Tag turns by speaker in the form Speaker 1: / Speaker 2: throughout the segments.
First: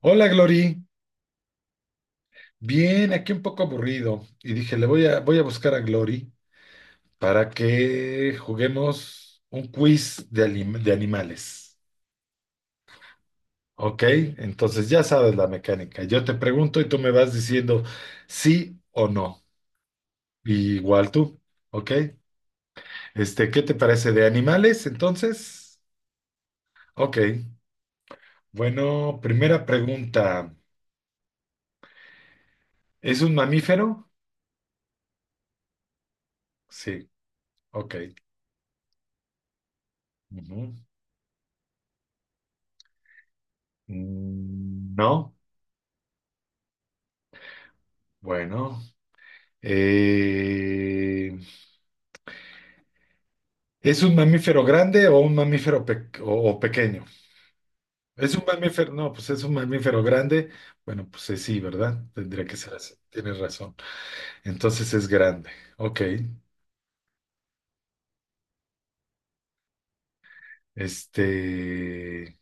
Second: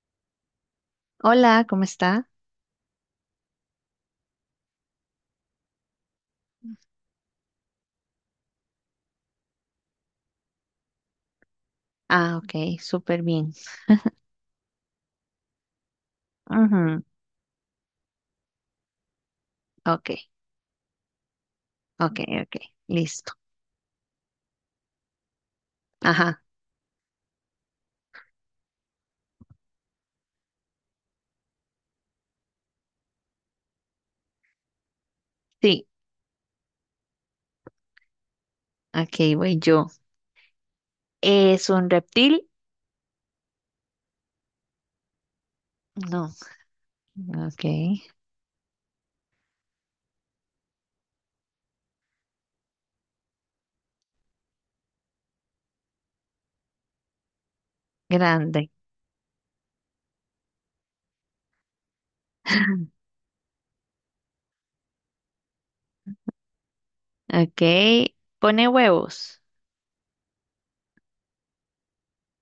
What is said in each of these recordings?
Speaker 1: Hola Glory,
Speaker 2: Hola, ¿cómo está?
Speaker 1: bien, aquí un poco aburrido y dije, voy a buscar a Glory para que juguemos un quiz de, de animales.
Speaker 2: Ah, ok, súper bien.
Speaker 1: ¿Ok? Entonces ya sabes la mecánica. Yo te pregunto y tú
Speaker 2: Ujú.
Speaker 1: me vas diciendo sí o no.
Speaker 2: Ok,
Speaker 1: Y igual tú, ¿ok?
Speaker 2: ok, ok, listo.
Speaker 1: ¿Qué te parece de animales entonces?
Speaker 2: Ajá,
Speaker 1: Ok, bueno, primera pregunta. ¿Es un mamífero?
Speaker 2: sí,
Speaker 1: Sí, ok.
Speaker 2: ok, voy yo.
Speaker 1: Ujú.
Speaker 2: ¿Es un reptil?
Speaker 1: Mm, no,
Speaker 2: No, ok,
Speaker 1: bueno. Eh, ¿es un mamífero grande o un mamífero o pequeño? Es un
Speaker 2: grande.
Speaker 1: mamífero, no, pues es un mamífero grande. Bueno, pues sí, ¿verdad? Tendría que ser así. Tienes razón. Entonces es grande. Ok.
Speaker 2: Ok, pone huevos.
Speaker 1: Este.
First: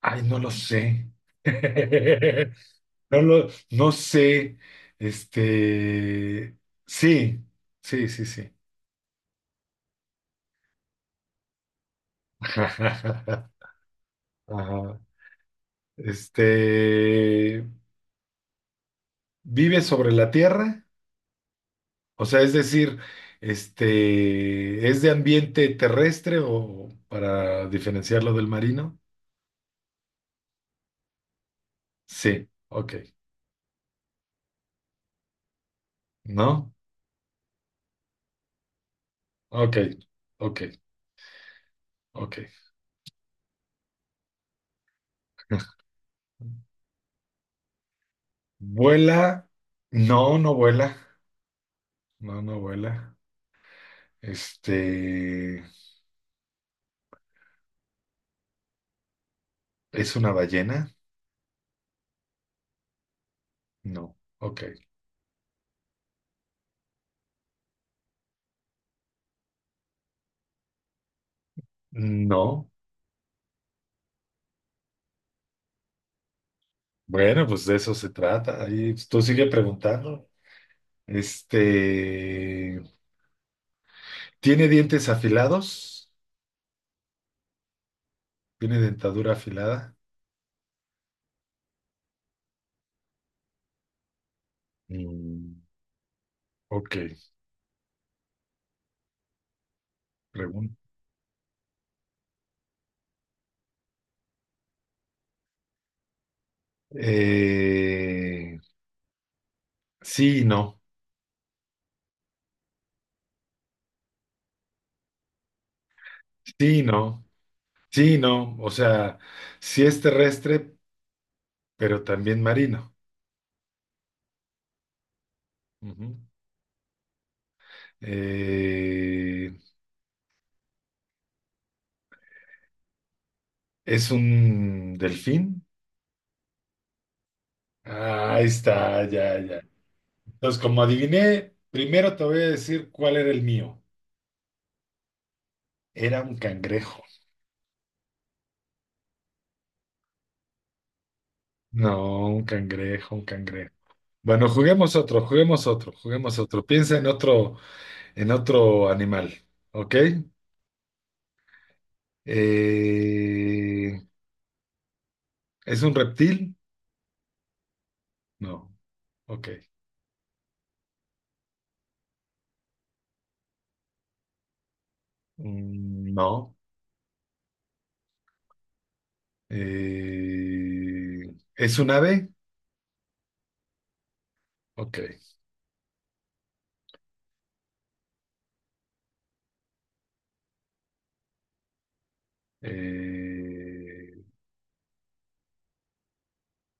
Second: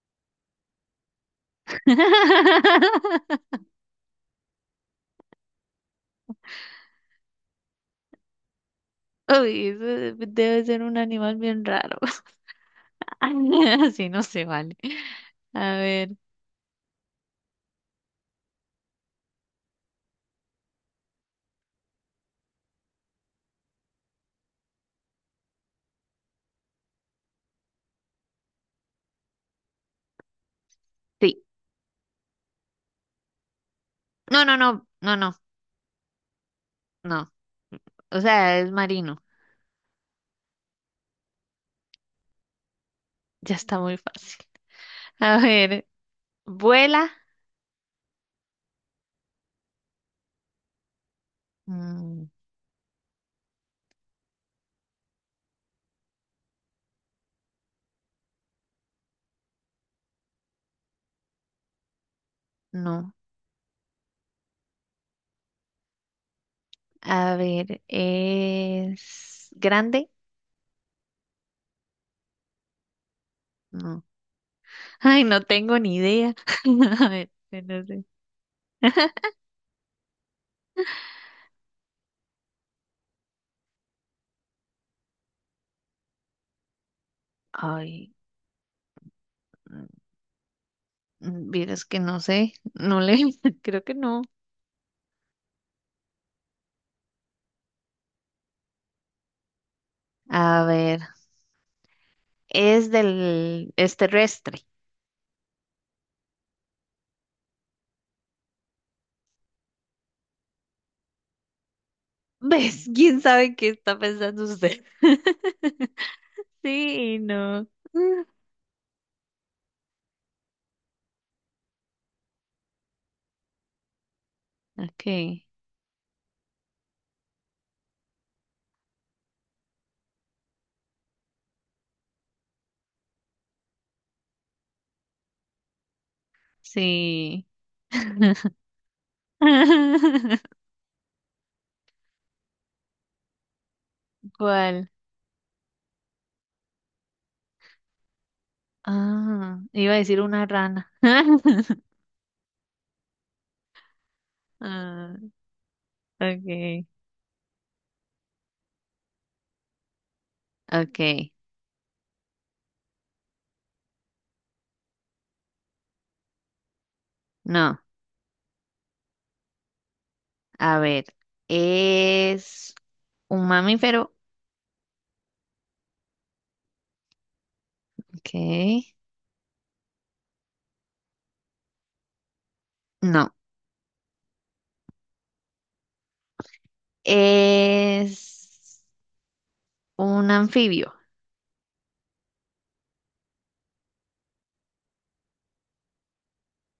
Speaker 1: Ay, no lo sé. No lo, no sé. Este. Sí, sí, sí, sí.
Speaker 2: Uy, eso debe ser un animal bien raro.
Speaker 1: Ajá.
Speaker 2: Así no se vale. A ver,
Speaker 1: Este. ¿Vive sobre la tierra? O sea, es decir, ¿es de ambiente terrestre o para diferenciarlo del marino?
Speaker 2: sí.
Speaker 1: Sí, ok.
Speaker 2: No, no, no, no, no,
Speaker 1: ¿No?
Speaker 2: no. O sea, es marino.
Speaker 1: Ok, ok, ok.
Speaker 2: Ya está muy fácil. A ver, vuela.
Speaker 1: ¿Vuela? No, no vuela.
Speaker 2: Mm,
Speaker 1: No, no vuela. Este, ¿es una ballena?
Speaker 2: no.
Speaker 1: No. Ok.
Speaker 2: A ver, ¿es grande?
Speaker 1: No.
Speaker 2: No. Ay, no tengo ni idea. A
Speaker 1: Bueno,
Speaker 2: ver,
Speaker 1: pues de
Speaker 2: no
Speaker 1: eso
Speaker 2: sé.
Speaker 1: se trata. Ahí tú sigue preguntando. Este, ¿tiene dientes afilados?
Speaker 2: Ay,
Speaker 1: ¿Tiene dentadura afilada?
Speaker 2: mm, vieras que no sé. No le, creo que no.
Speaker 1: Mm, ok,
Speaker 2: A
Speaker 1: pregunta.
Speaker 2: ver, es terrestre.
Speaker 1: Eh, sí, y no.
Speaker 2: ¿Ves? ¿Quién sabe qué está pensando usted?
Speaker 1: Sí, y
Speaker 2: Sí,
Speaker 1: no.
Speaker 2: no.
Speaker 1: Sí, y
Speaker 2: Mm.
Speaker 1: no. O sea, sí es terrestre, pero también marino.
Speaker 2: Ok,
Speaker 1: Ujú. Eh, ¿es un delfín?
Speaker 2: sí.
Speaker 1: Ah, ahí está, ya, ya. Entonces, como adiviné, primero te voy a decir cuál era el mío.
Speaker 2: ¿Cuál?
Speaker 1: Era un cangrejo.
Speaker 2: Ah, iba a decir una rana.
Speaker 1: No, un cangrejo, un cangrejo. Bueno, juguemos
Speaker 2: Ah,
Speaker 1: otro, juguemos otro, juguemos otro.
Speaker 2: okay,
Speaker 1: Piensa en otro animal, ¿ok?
Speaker 2: okay.
Speaker 1: Eh, ¿es un reptil?
Speaker 2: No,
Speaker 1: No, ok.
Speaker 2: a ver, es un mamífero.
Speaker 1: Mm, no.
Speaker 2: Okay.
Speaker 1: Eh, ¿es un ave?
Speaker 2: No,
Speaker 1: Ok.
Speaker 2: es un anfibio.
Speaker 1: Eh,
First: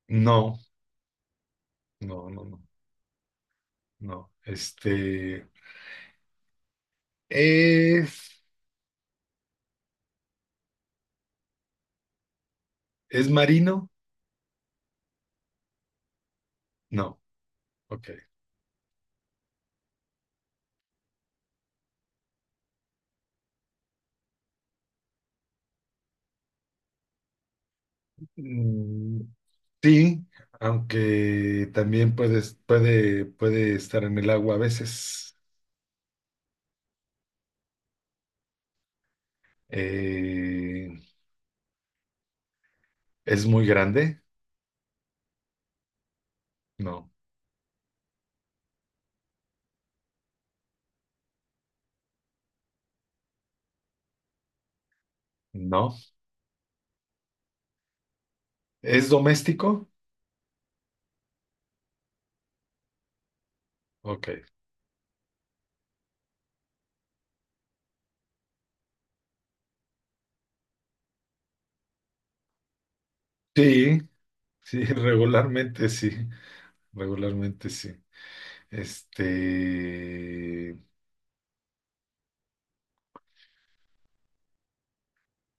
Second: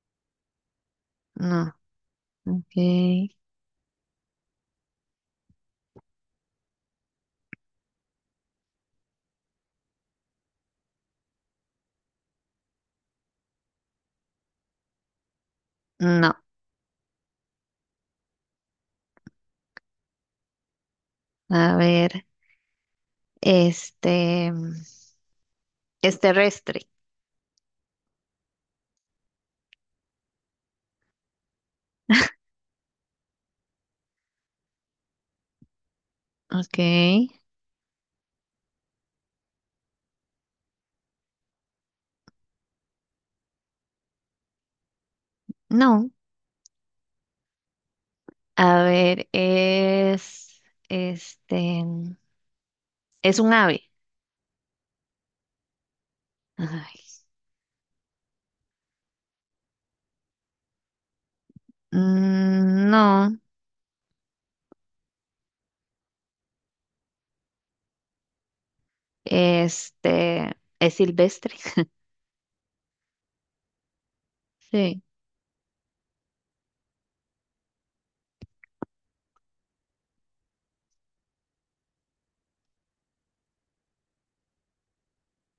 Speaker 1: no,
Speaker 2: No,
Speaker 1: no, no, no,
Speaker 2: okay.
Speaker 1: no. ¿Es, es marino?
Speaker 2: No,
Speaker 1: No, ok.
Speaker 2: a ver, este es terrestre.
Speaker 1: Mm, sí, aunque también puede estar en el agua a veces.
Speaker 2: Okay.
Speaker 1: Eh, ¿Es muy grande?
Speaker 2: No,
Speaker 1: No,
Speaker 2: a ver, es este es un ave.
Speaker 1: no.
Speaker 2: Ay,
Speaker 1: ¿Es doméstico?
Speaker 2: mm, no.
Speaker 1: Ok.
Speaker 2: Este, es silvestre.
Speaker 1: Sí, sí,
Speaker 2: Sí.
Speaker 1: regularmente sí, regularmente sí. Este,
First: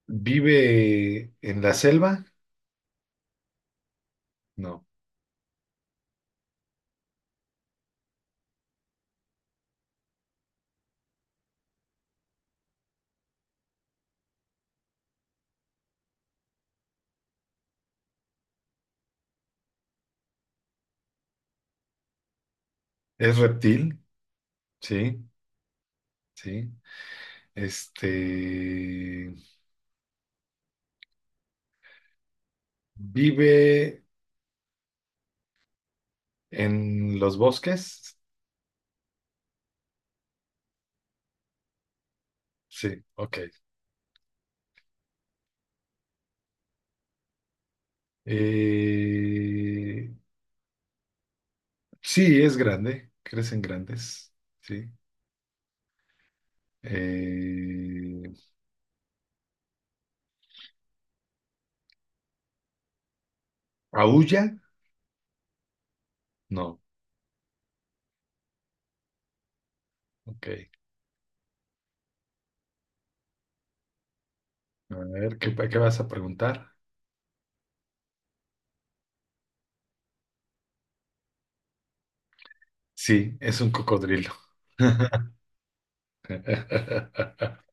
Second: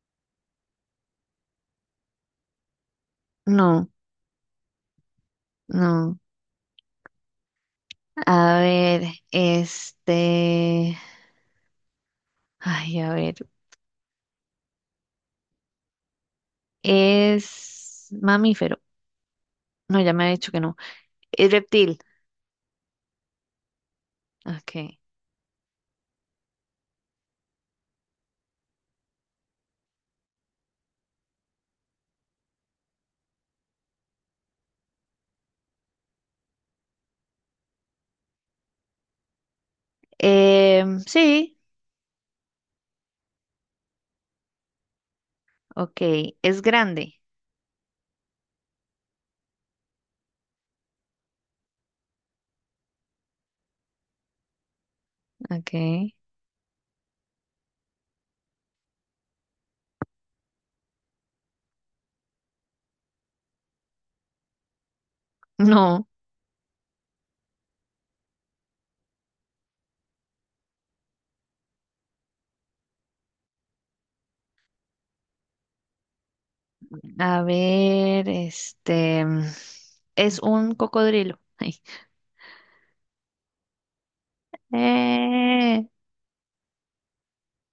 Speaker 1: ¿vive en la selva?
Speaker 2: No,
Speaker 1: No.
Speaker 2: no. A ver, este, ay, a ver, es mamífero. No, ya me ha dicho que no. Es reptil.
Speaker 1: ¿Es reptil?
Speaker 2: Okay.
Speaker 1: Sí, sí. Este, ¿vive en los bosques?
Speaker 2: Em, sí,
Speaker 1: Sí, ok.
Speaker 2: okay. Es grande.
Speaker 1: Eh, sí, es grande, crecen grandes, sí.
Speaker 2: Okay.
Speaker 1: Eh, ¿Aúlla?
Speaker 2: No.
Speaker 1: No. Ok. A ver, ¿Qué vas a preguntar?
Speaker 2: A ver, este, es un cocodrilo. Ay.
Speaker 1: Sí, es un cocodrilo.
Speaker 2: Eh,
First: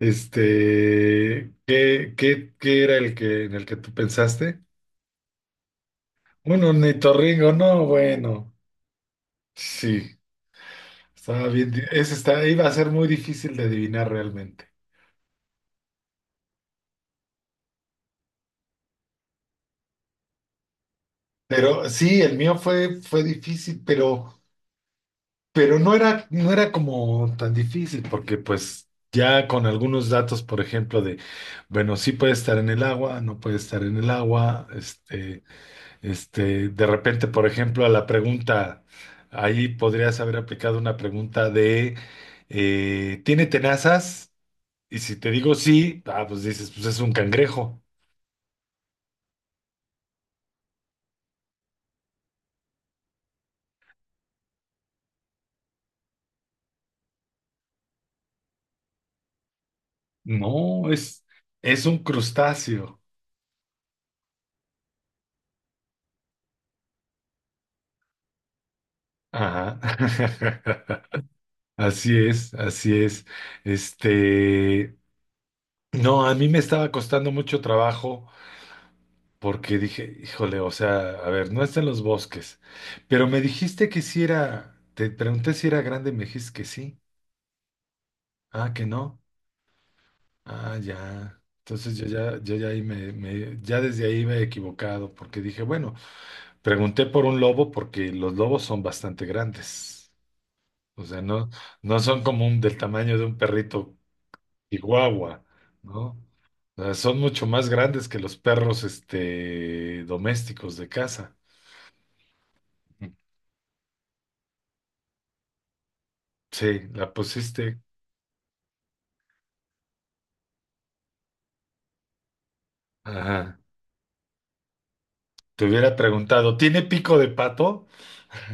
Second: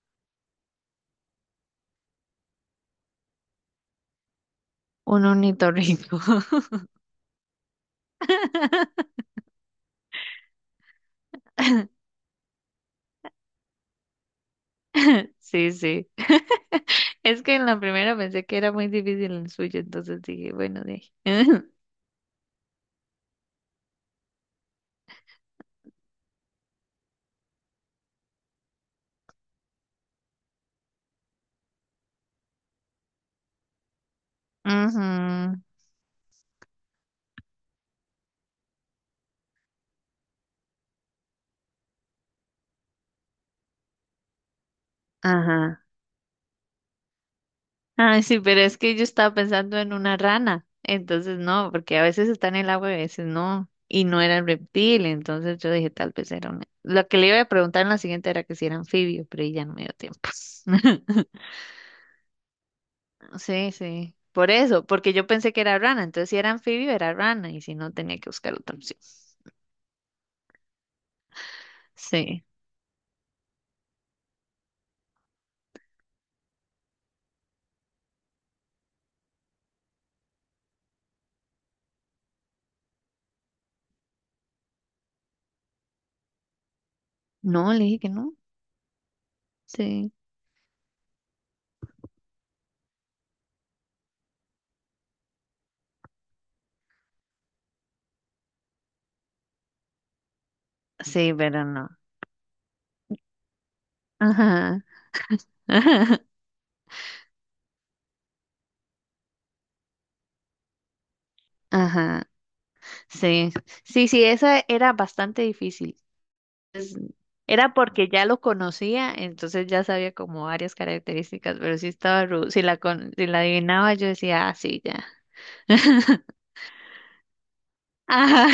Speaker 1: ¿Qué era el que en el que tú pensaste?
Speaker 2: un ornitorrinco.
Speaker 1: Un ornitorrinco, no, bueno. Sí, estaba bien. di- Ese está, iba a ser muy difícil de adivinar realmente.
Speaker 2: Sí, sí. Es que en la primera pensé que era muy difícil el suyo, entonces dije, bueno, de ahí.
Speaker 1: Pero sí, el mío fue difícil, pero. Pero no era como tan difícil, porque pues ya con algunos datos, por ejemplo, de, bueno, sí puede estar en el agua, no puede estar en el agua,
Speaker 2: Ujú.
Speaker 1: de repente, por ejemplo, a la pregunta, ahí podrías haber aplicado una pregunta de, ¿tiene tenazas? Y si te digo
Speaker 2: Ajá.
Speaker 1: sí, ah, pues dices, pues es un cangrejo.
Speaker 2: Ay, sí, pero es que yo estaba pensando en una rana, entonces no, porque a veces está en el agua y a veces no, y no era el reptil, entonces yo dije, tal vez era una. Lo que le iba a preguntar en la siguiente era que si era anfibio, pero ahí ya no me dio tiempo.
Speaker 1: No, es, es un crustáceo.
Speaker 2: Sí, sí, por eso, porque yo pensé que era rana, entonces si era anfibio era rana, y si no tenía que buscar otra opción.
Speaker 1: Ajá. Así
Speaker 2: Sí,
Speaker 1: es, así es. Este, No, a mí me estaba costando mucho trabajo porque dije, híjole, o sea, a ver, no está en los bosques, pero me dijiste que si era, te pregunté si era grande y me dijiste que sí,
Speaker 2: no, le dije que no,
Speaker 1: ah, que no,
Speaker 2: sí,
Speaker 1: ah, ya. Entonces yo ya ahí ya desde ahí me he equivocado porque dije, bueno, pregunté por un lobo porque los lobos son bastante grandes, o sea,
Speaker 2: sí,
Speaker 1: no,
Speaker 2: pero no.
Speaker 1: no son como del tamaño de un perrito
Speaker 2: Ajá,
Speaker 1: chihuahua, ¿no?
Speaker 2: ajá,
Speaker 1: Son mucho más grandes que los perros, domésticos de casa.
Speaker 2: ajá.
Speaker 1: Ujú.
Speaker 2: Sí, sí, sí, esa era bastante difícil.
Speaker 1: Sí, la
Speaker 2: Era
Speaker 1: pusiste.
Speaker 2: porque ya lo conocía, entonces ya sabía como varias características, pero sí estaba si la
Speaker 1: Ajá.
Speaker 2: adivinaba yo decía, ah, sí, ya.
Speaker 1: Te hubiera preguntado, ¿tiene pico de pato?
Speaker 2: Ajá,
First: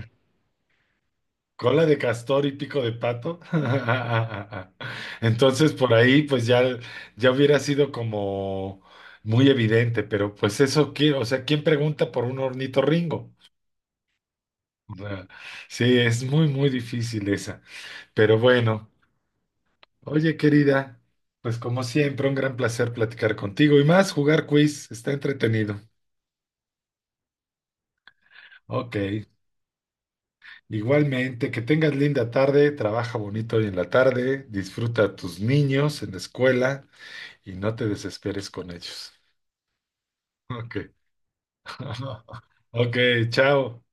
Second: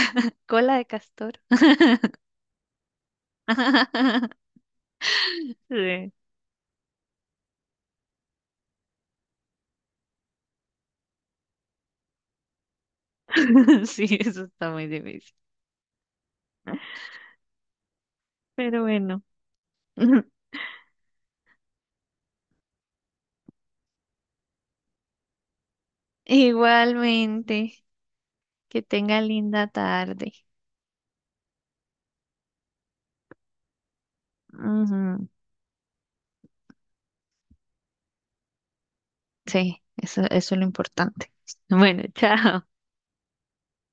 Speaker 2: cola de castor.
Speaker 1: ¿Cola de castor y pico de pato? Entonces por
Speaker 2: Sí.
Speaker 1: ahí pues ya hubiera sido como muy evidente, pero pues eso, o sea, ¿quién pregunta por un ornitorrinco?
Speaker 2: Sí, eso está muy
Speaker 1: O sea,
Speaker 2: difícil.
Speaker 1: sí, es muy, muy difícil esa. Pero
Speaker 2: Pero
Speaker 1: bueno.
Speaker 2: bueno,
Speaker 1: Oye, querida, pues como siempre, un gran placer platicar contigo y más jugar quiz, está entretenido.
Speaker 2: igualmente, que
Speaker 1: Ok,
Speaker 2: tenga linda tarde.
Speaker 1: igualmente, que tengas linda tarde, trabaja bonito hoy en la tarde, disfruta a
Speaker 2: Ujú.
Speaker 1: tus niños en la escuela y no te desesperes con ellos.
Speaker 2: Sí, eso es lo
Speaker 1: Ok,
Speaker 2: importante. Bueno, chao.
Speaker 1: ok, chao.